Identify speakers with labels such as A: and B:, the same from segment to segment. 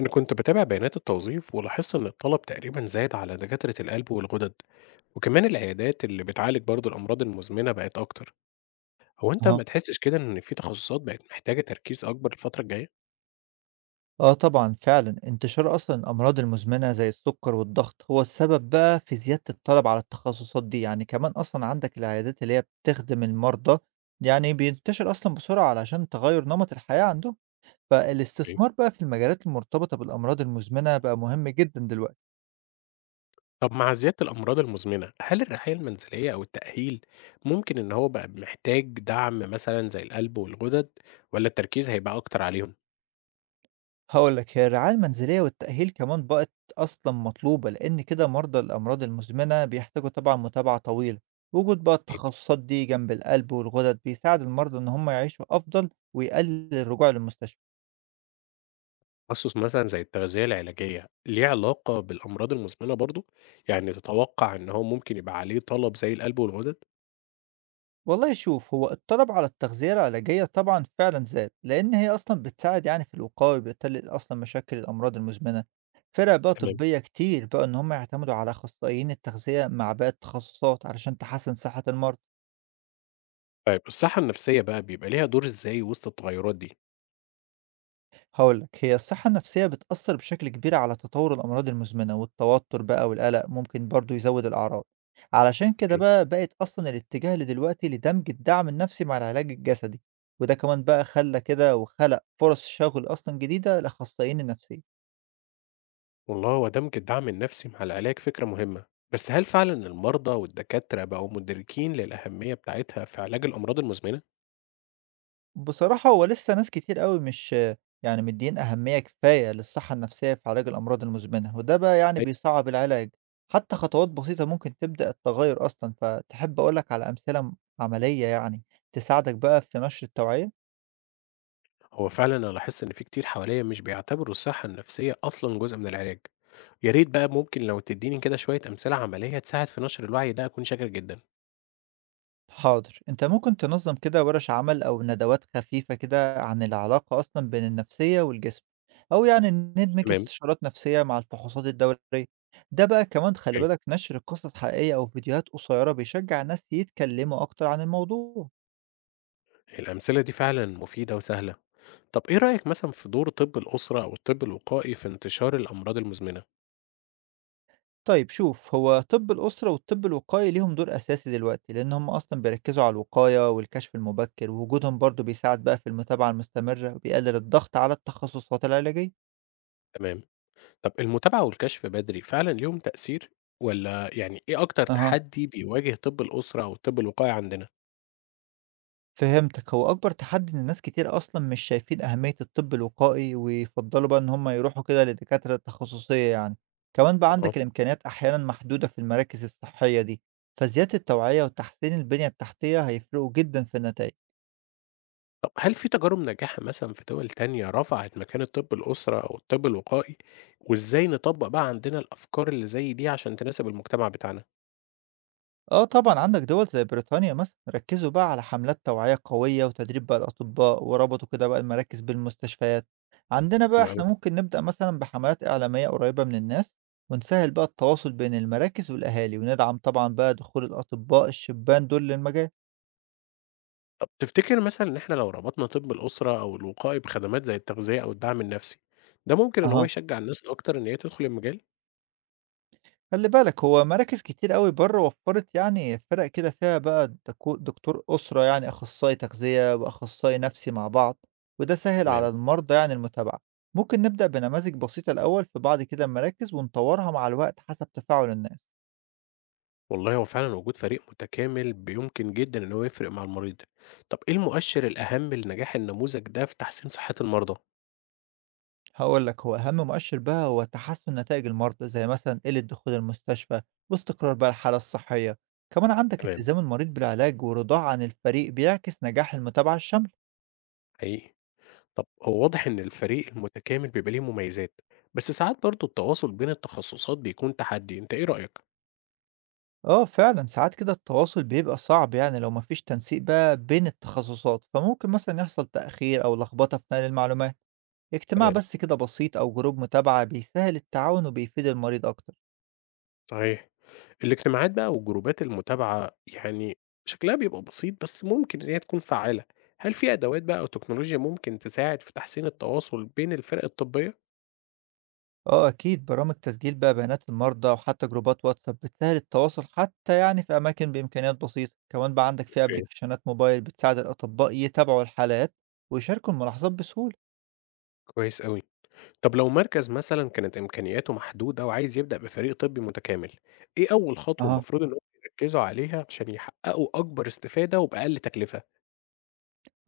A: أنا كنت بتابع بيانات التوظيف ولاحظت إن الطلب تقريبا زاد على دكاترة القلب والغدد، وكمان العيادات اللي بتعالج برضه الأمراض المزمنة بقت أكتر. هو أنت
B: أها.
A: ما تحسش كده إن في تخصصات بقت محتاجة تركيز أكبر الفترة الجاية؟
B: آه طبعًا فعلًا، انتشار أصلًا الأمراض المزمنة زي السكر والضغط هو السبب بقى في زيادة الطلب على التخصصات دي، يعني كمان أصلًا عندك العيادات اللي هي بتخدم المرضى يعني بينتشر أصلًا بسرعة علشان تغيّر نمط الحياة عندهم،
A: أوكي.
B: فالاستثمار بقى في المجالات المرتبطة بالأمراض المزمنة بقى مهم جدًا دلوقتي.
A: طب مع زيادة الأمراض المزمنة هل الرعاية المنزلية أو التأهيل ممكن إن هو بقى محتاج دعم مثلا زي القلب والغدد، ولا التركيز هيبقى أكتر عليهم؟
B: هاقول لك هي الرعاية المنزلية والتأهيل كمان بقت أصلًا مطلوبة، لأن كده مرضى الأمراض المزمنة بيحتاجوا طبعًا متابعة طويلة، وجود بقى التخصصات دي جنب القلب والغدد بيساعد المرضى إن هم يعيشوا أفضل ويقلل الرجوع للمستشفى.
A: تخصص مثلًا زي التغذية العلاجية، ليه علاقة بالأمراض المزمنة برضه؟ يعني تتوقع إن هو ممكن يبقى عليه طلب زي القلب والغدد؟
B: والله شوف هو الطلب على التغذية العلاجية طبعًا فعلًا زاد، لأن هي أصلًا بتساعد يعني في الوقاية وبتقلل أصلًا مشاكل الأمراض المزمنة. فرق بقى
A: تمام.
B: طبية كتير بقوا إن هم يعتمدوا على أخصائيين التغذية مع باقي التخصصات علشان تحسن صحة المرضى.
A: طيب الصحة النفسية بقى بيبقى ليها دور إزاي وسط التغيرات دي؟
B: هقول لك هي الصحة النفسية بتأثر بشكل كبير على تطور الأمراض المزمنة والتوتر بقى والقلق ممكن برضو يزود الأعراض، علشان كده
A: أوكي.
B: بقى بقت أصلا الاتجاه لدلوقتي لدمج الدعم النفسي مع العلاج الجسدي، وده كمان بقى خلى كده وخلق فرص شغل أصلا جديدة لأخصائيين النفسية.
A: والله هو دمج الدعم النفسي مع العلاج فكرة مهمة، بس هل فعلًا المرضى والدكاترة بقوا مدركين للأهمية بتاعتها في علاج الأمراض المزمنة؟
B: بصراحة هو لسه ناس كتير أوي مش يعني مدين أهمية كفاية للصحة النفسية في علاج الأمراض المزمنة، وده بقى يعني
A: أيوه.
B: بيصعب العلاج. حتى خطوات بسيطة ممكن تبدأ التغير أصلا، فتحب أقولك على أمثلة عملية يعني تساعدك بقى في نشر التوعية.
A: هو فعلًا أنا لاحظت إن في كتير حواليا مش بيعتبروا الصحة النفسية أصلًا جزء من العلاج، يا ريت بقى ممكن لو تديني كده شوية أمثلة عملية تساعد في نشر الوعي ده أكون شاكر جدًا.
B: حاضر، أنت ممكن تنظّم كده ورش عمل أو ندوات خفيفة كده عن العلاقة أصلًا بين النفسية والجسم، أو يعني ندمج
A: تمام.
B: استشارات نفسية مع الفحوصات الدورية، ده بقى كمان خلي
A: أوكي.
B: بالك نشر قصص حقيقية أو فيديوهات قصيرة بيشجع الناس يتكلموا أكتر عن الموضوع.
A: الأمثلة دي فعلًا مفيدة وسهلة. طب إيه رأيك مثلًا في دور طِب الأسرة أو الطِب الوقائي في انتشار الأمراض المزمنة؟
B: طيب شوف هو طب الأسرة والطب الوقائي ليهم دور أساسي دلوقتي، لأن هم أصلًا بيركزوا على الوقاية والكشف المبكر، ووجودهم برضه بيساعد بقى في المتابعة المستمرة وبيقلل الضغط على التخصصات العلاجية.
A: تمام. طب المتابعة والكشف بدري فعلًا ليهم تأثير، والّا يعني إيه أكتر
B: أها.
A: تحدي بيواجه طِب الأسرة أو الطِب الوقائي عندنا؟
B: فهمتك، هو أكبر تحدي إن ناس كتير أصلًا مش شايفين أهمية الطب الوقائي ويفضّلوا بقى إن هم يروحوا كده لدكاترة تخصصية يعني، كمان بقى
A: أها.
B: عندك الإمكانيات أحيانًا محدودة في المراكز الصحية دي، فزيادة التوعية وتحسين البنية التحتية هيفرقوا جدًا في النتايج.
A: طب هل في تجارب ناجحة مثلًا في دول تانية رفعت مكانة طِب الأسرة أو الطِب الوقائي، وإزاي نطبّق بقى عندنا الأفكار اللي زي دي عشان تناسب المجتمع بتاعنا؟
B: آه طبعًا عندك دول زي بريطانيا مثلًا ركّزوا بقى على حملات توعية قوية وتدريب بقى الأطباء، وربطوا كده بقى المراكز بالمستشفيات. عندنا بقى
A: حلو أوي.
B: إحنا ممكن نبدأ مثلًا بحملات إعلامية قريبة من الناس، ونسهّل بقى التواصل بين المراكز والأهالي، وندعم طبعًا بقى دخول الأطباء الشبان دول للمجال.
A: طب تفتكر مثلًا إن إحنا لو ربطنا طب الأسرة أو الوقائي بخدمات زي التغذية أو الدعم النفسي، ده ممكن إن هو
B: أها،
A: يشجع الناس أكتر إن هي تدخل المجال؟
B: خلّي بالك هو مراكز كتير أوي برّه وفّرت يعني فرق كده فيها بقى دكتور أسرة يعني أخصائي تغذية وأخصائي نفسي مع بعض، وده سهّل على
A: تمام.
B: المرضى يعني المتابعة. ممكن نبدأ بنماذج بسيطة الأول في بعض كده المراكز ونطوّرها مع الوقت حسب تفاعل الناس.
A: والله هو فعلًا وجود فريق متكامل ب يمكن جدًا إن هو يفرق مع المريض. طب إيه المؤشر الأهم لنجاح النموذج ده في تحسين صحة المرضى؟
B: هاقول لك هو أهم مؤشر بقى هو تحسّن نتايج المرضى، زي مثلًا قِلّة دخول المستشفى واستقرار بقى الحالة الصحية. كمان عندك
A: تمام.
B: التزام المريض بالعلاج ورضاه عن الفريق بيعكس نجاح المتابعة الشاملة.
A: حقيقي. طب هو واضح إن الفريق المتكامل بيبقى ليه مميزات، بس ساعات برضه التواصل بين التخصصات بيكون تحدي، أنت إيه رأيك؟
B: آه فعلًا، ساعات كده التواصل بيبقى صعب يعني لو ما فيش تنسيق بقى بين التخصصات، فممكن مثلًا يحصل تأخير أو لخبطة في نقل المعلومات. اجتماع
A: تمام.
B: بس كده بسيط أو جروب متابعة بيسهل التعاون وبيفيد المريض أكتر.
A: صحيح. الاجتماعات بقى والجروبات المتابعة يعني شكلها بيبقى بسيط بس ممكن إن هي تكون فعالة. هل في أدوات بقى أو تكنولوجيا ممكن تساعد في تحسين التواصل بين الفرق الطبية؟
B: آه أكيد، برامج تسجيل بقى بيانات المرضى وحتى جروبات واتساب بتسهل التواصل حتى يعني في أماكن بإمكانيات بسيطة. كمان بقى عندك في
A: اوكي.
B: أبليكيشنات موبايل بتساعد الأطباء يتابعوا الحالات ويشاركوا الملاحظات بسهولة.
A: كويس أوي. طب لو مركز مثلا كانت إمكانياته محدودة وعايز يبدأ بفريق طبي متكامل، إيه أول خطوة
B: أها.
A: المفروض إن هم يركزوا عليها عشان يحققوا أكبر استفادة وبأقل تكلفة؟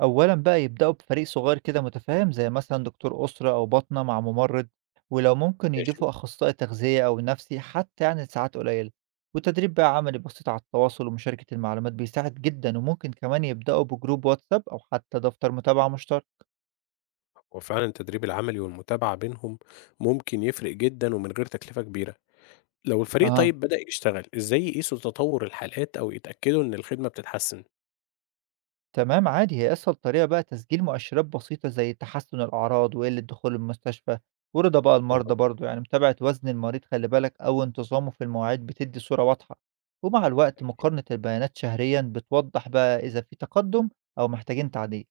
B: أولًا بقى يبدأوا بفريق صغير كده متفاهم زي مثلًا دكتور أسرة أو باطنة مع ممرض، ولو ممكن
A: ماشي.
B: يضيفوا أخصائي تغذية أو نفسي حتى يعني لساعات قليلة، وتدريب بقى عملي بسيط على التواصل ومشاركة المعلومات بيساعد جدًا، وممكن كمان يبدأوا بجروب واتساب أو حتى دفتر متابعة مشترك.
A: وفعلا التدريب العملي والمتابعة بينهم ممكن يفرق جدا ومن غير تكلفة كبيرة. لو الفريق
B: أها.
A: طيب بدأ يشتغل، إزاي يقيسوا تطور الحالات أو يتأكدوا إن الخدمة بتتحسن؟
B: تمام عادي، هي أسهل طريقة بقى تسجيل مؤشرات بسيطة زي تحسن الأعراض وقلة دخول المستشفى ورضا بقى المرضى،
A: فاهمك.
B: برضو يعني متابعة وزن المريض خلي بالك أو انتظامه في المواعيد بتدي صورة واضحة، ومع الوقت مقارنة البيانات شهريا بتوضح بقى إذا في تقدم أو محتاجين تعديل.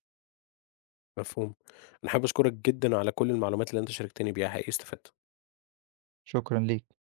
A: مفهوم. أنا حابب أشكرك جدًا على كل المعلومات اللي أنت شاركتني بيها، حقيقي استفدت.
B: شكرا ليك.